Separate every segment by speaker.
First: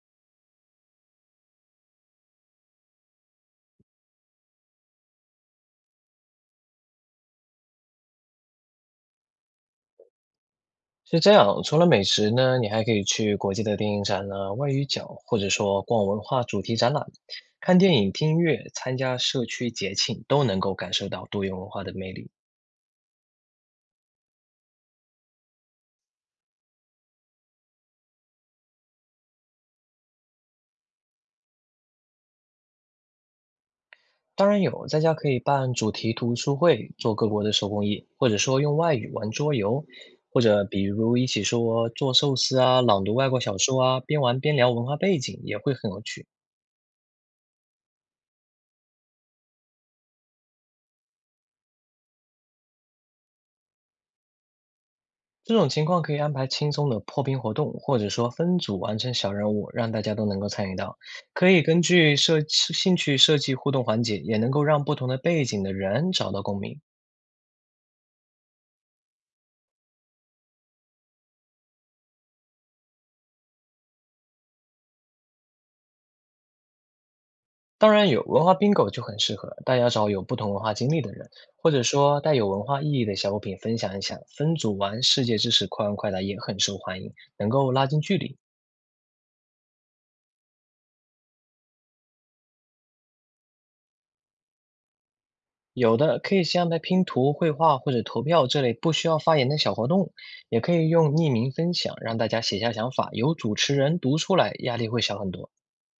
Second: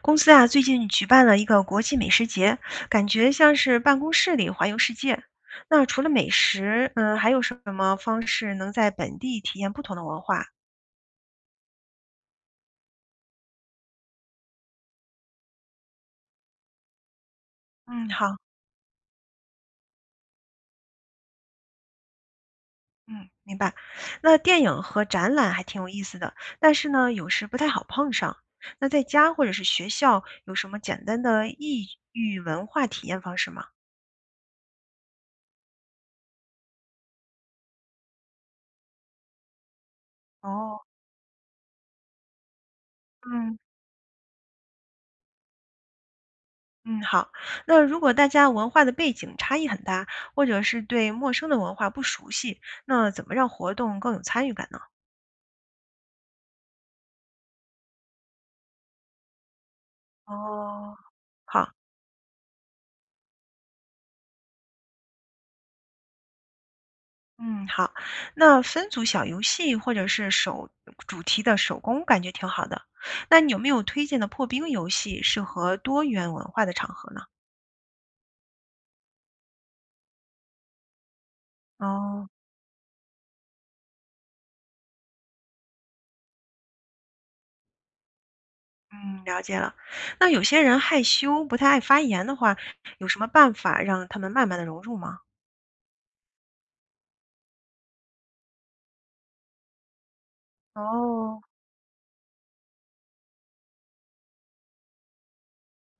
Speaker 1: 公司啊，最近举办了一个国际美食节，感觉像是办公室里环游世界。那除了美食，还有什么方式能在本地体验不同的文化？
Speaker 2: 是这样，除了美食呢，你还可以去国际的电影展呢、外语角，或者说逛文化主题展览、看电
Speaker 1: 嗯，
Speaker 2: 影、听
Speaker 1: 好，
Speaker 2: 音乐、参加社区节庆，都能够感受到多元文化的魅力。
Speaker 1: 嗯，明白。那电影和展览还挺有意思的，但是呢，有时不太好碰上。那在家或者是学校，有什么简单的异域文化体验方式吗？
Speaker 2: 当然有，在家可以办主题读书会，做各国的手工艺，或者说用外语玩桌游，或者
Speaker 1: 哦，
Speaker 2: 比如一起说做寿司啊、朗读外国
Speaker 1: 嗯。
Speaker 2: 小说啊，边玩边聊文化背景，也会很有趣。
Speaker 1: 嗯，好。那如果大家文化的背景差异很大，或者是对陌生的文化不熟悉，那怎么让活动更有参与感呢？
Speaker 2: 这种情况可以安排轻松的破冰活动，或者说分组完成小任务，让大家都能够参与
Speaker 1: 哦，
Speaker 2: 到。可以
Speaker 1: 好，
Speaker 2: 根据设兴趣设计互动环节，也能够让不同的背景的人找到共鸣。
Speaker 1: 嗯，好。那分组小游戏或者是手主题的手工，感觉挺好的。那你有没有推荐的破冰游戏适合多元文化的场合呢？
Speaker 2: 当然，有文化 bingo 就很适合，大家找有不同文化经历的人，或者说
Speaker 1: 哦，
Speaker 2: 带有文化意义的小物品分享一下。分组玩世界知识快问快答也很受欢迎，能够拉近距离。
Speaker 1: 嗯，了解了。那有些人害羞，不太爱发言的话，有什么办法让他们慢慢的融入吗？
Speaker 2: 有的可以先安排拼图、绘画或者投票这类不需要发言的小活动，也可以用匿
Speaker 1: 哦，
Speaker 2: 名分享，让大家写下想法，由主持人读出来，压力会小很多。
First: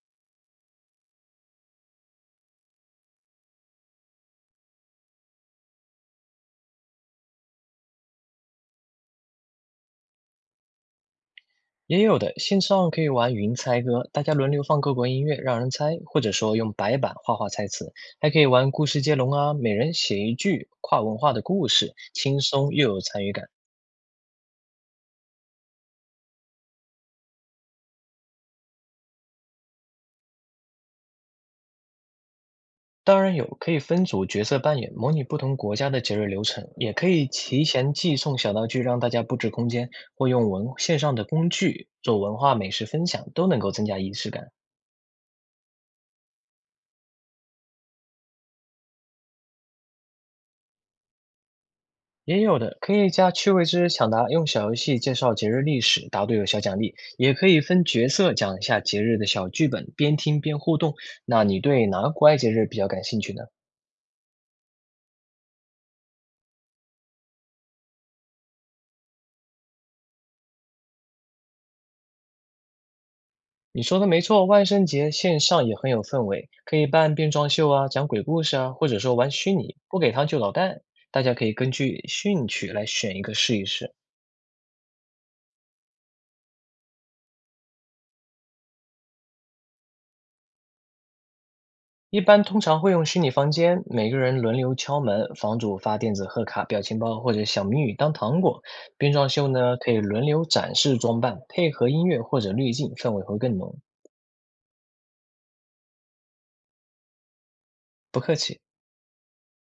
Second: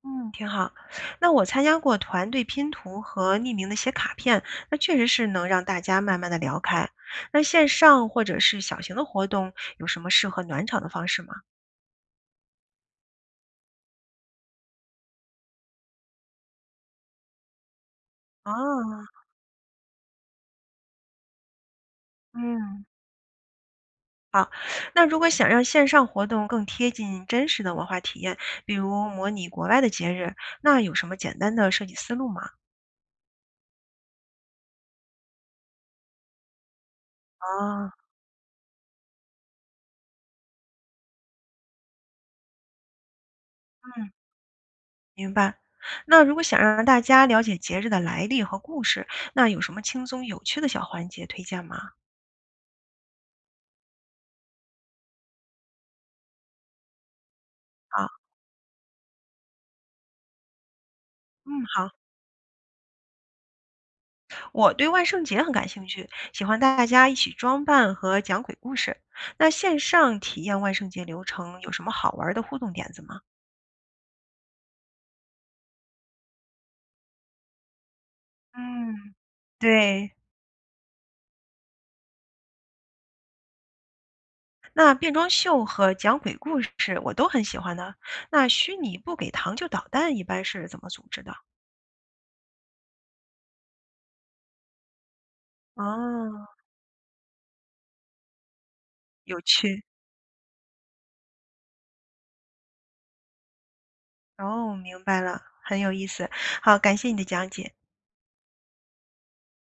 Speaker 1: 嗯，挺好。那我参加过团队拼图和匿名的写卡片，那确实是能让大家慢慢的聊开。那线上或者是小型的活动，有什么适合暖场的方式吗？
Speaker 2: 也有的线上可以玩云猜歌，大家轮流放各国音乐让人猜，或者说用白板画画猜词，还可以玩故事接
Speaker 1: 啊，
Speaker 2: 龙啊，每人写一句跨文化的故事，轻松
Speaker 1: 嗯，
Speaker 2: 又有参与感。
Speaker 1: 好。那如果想让线上活动更贴近真实的文化体验，比如模拟国外的节日，那有什么简单的设计思路吗？
Speaker 2: 当然有，可以分组角色扮演，模拟不同国家的节日流程，也可以提
Speaker 1: 啊，
Speaker 2: 前寄送小道具，让大家布置空间，或用文线上的工具做文化美食分享，都能够增加
Speaker 1: 嗯，
Speaker 2: 仪式感。
Speaker 1: 明白。那如果想让大家了解节日的来历和故事，那有什么轻松有趣的小环节推荐吗？
Speaker 2: 也有的可以加趣味知识抢答，用小游戏介绍节日历史，答对有小奖励。也可以分
Speaker 1: 啊，
Speaker 2: 角色讲一下节日的小剧本，边听边互动。那你
Speaker 1: 嗯，
Speaker 2: 对
Speaker 1: 好，
Speaker 2: 哪个国外节日比较感兴趣呢？
Speaker 1: 我对万圣节很感兴趣，喜欢大家一起装扮和讲鬼故事。那线上体验万圣节流程有什么好玩儿的互动点子吗？
Speaker 2: 你说的没错，万圣节线上也很有氛围，可以办变装秀啊，讲鬼故事啊，或者
Speaker 1: 嗯，
Speaker 2: 说玩虚拟，不给
Speaker 1: 对，
Speaker 2: 糖就捣蛋。大家可以根据兴趣来选一个试一试。
Speaker 1: 那变装秀和讲鬼故事我都很喜欢的。那虚拟不给糖就捣蛋一般是怎么组织的？
Speaker 2: 一般通常会用虚拟房间，每个人轮流敲门，房主发电子贺
Speaker 1: 哦，
Speaker 2: 卡、表情包或者小谜语当糖果。变装
Speaker 1: 有
Speaker 2: 秀呢，
Speaker 1: 趣，
Speaker 2: 可以轮流展示装扮，配合音乐或者滤镜，氛围会更浓。
Speaker 1: 哦，明白了，很有意思。好，感谢你的讲解。
Speaker 2: 不客气。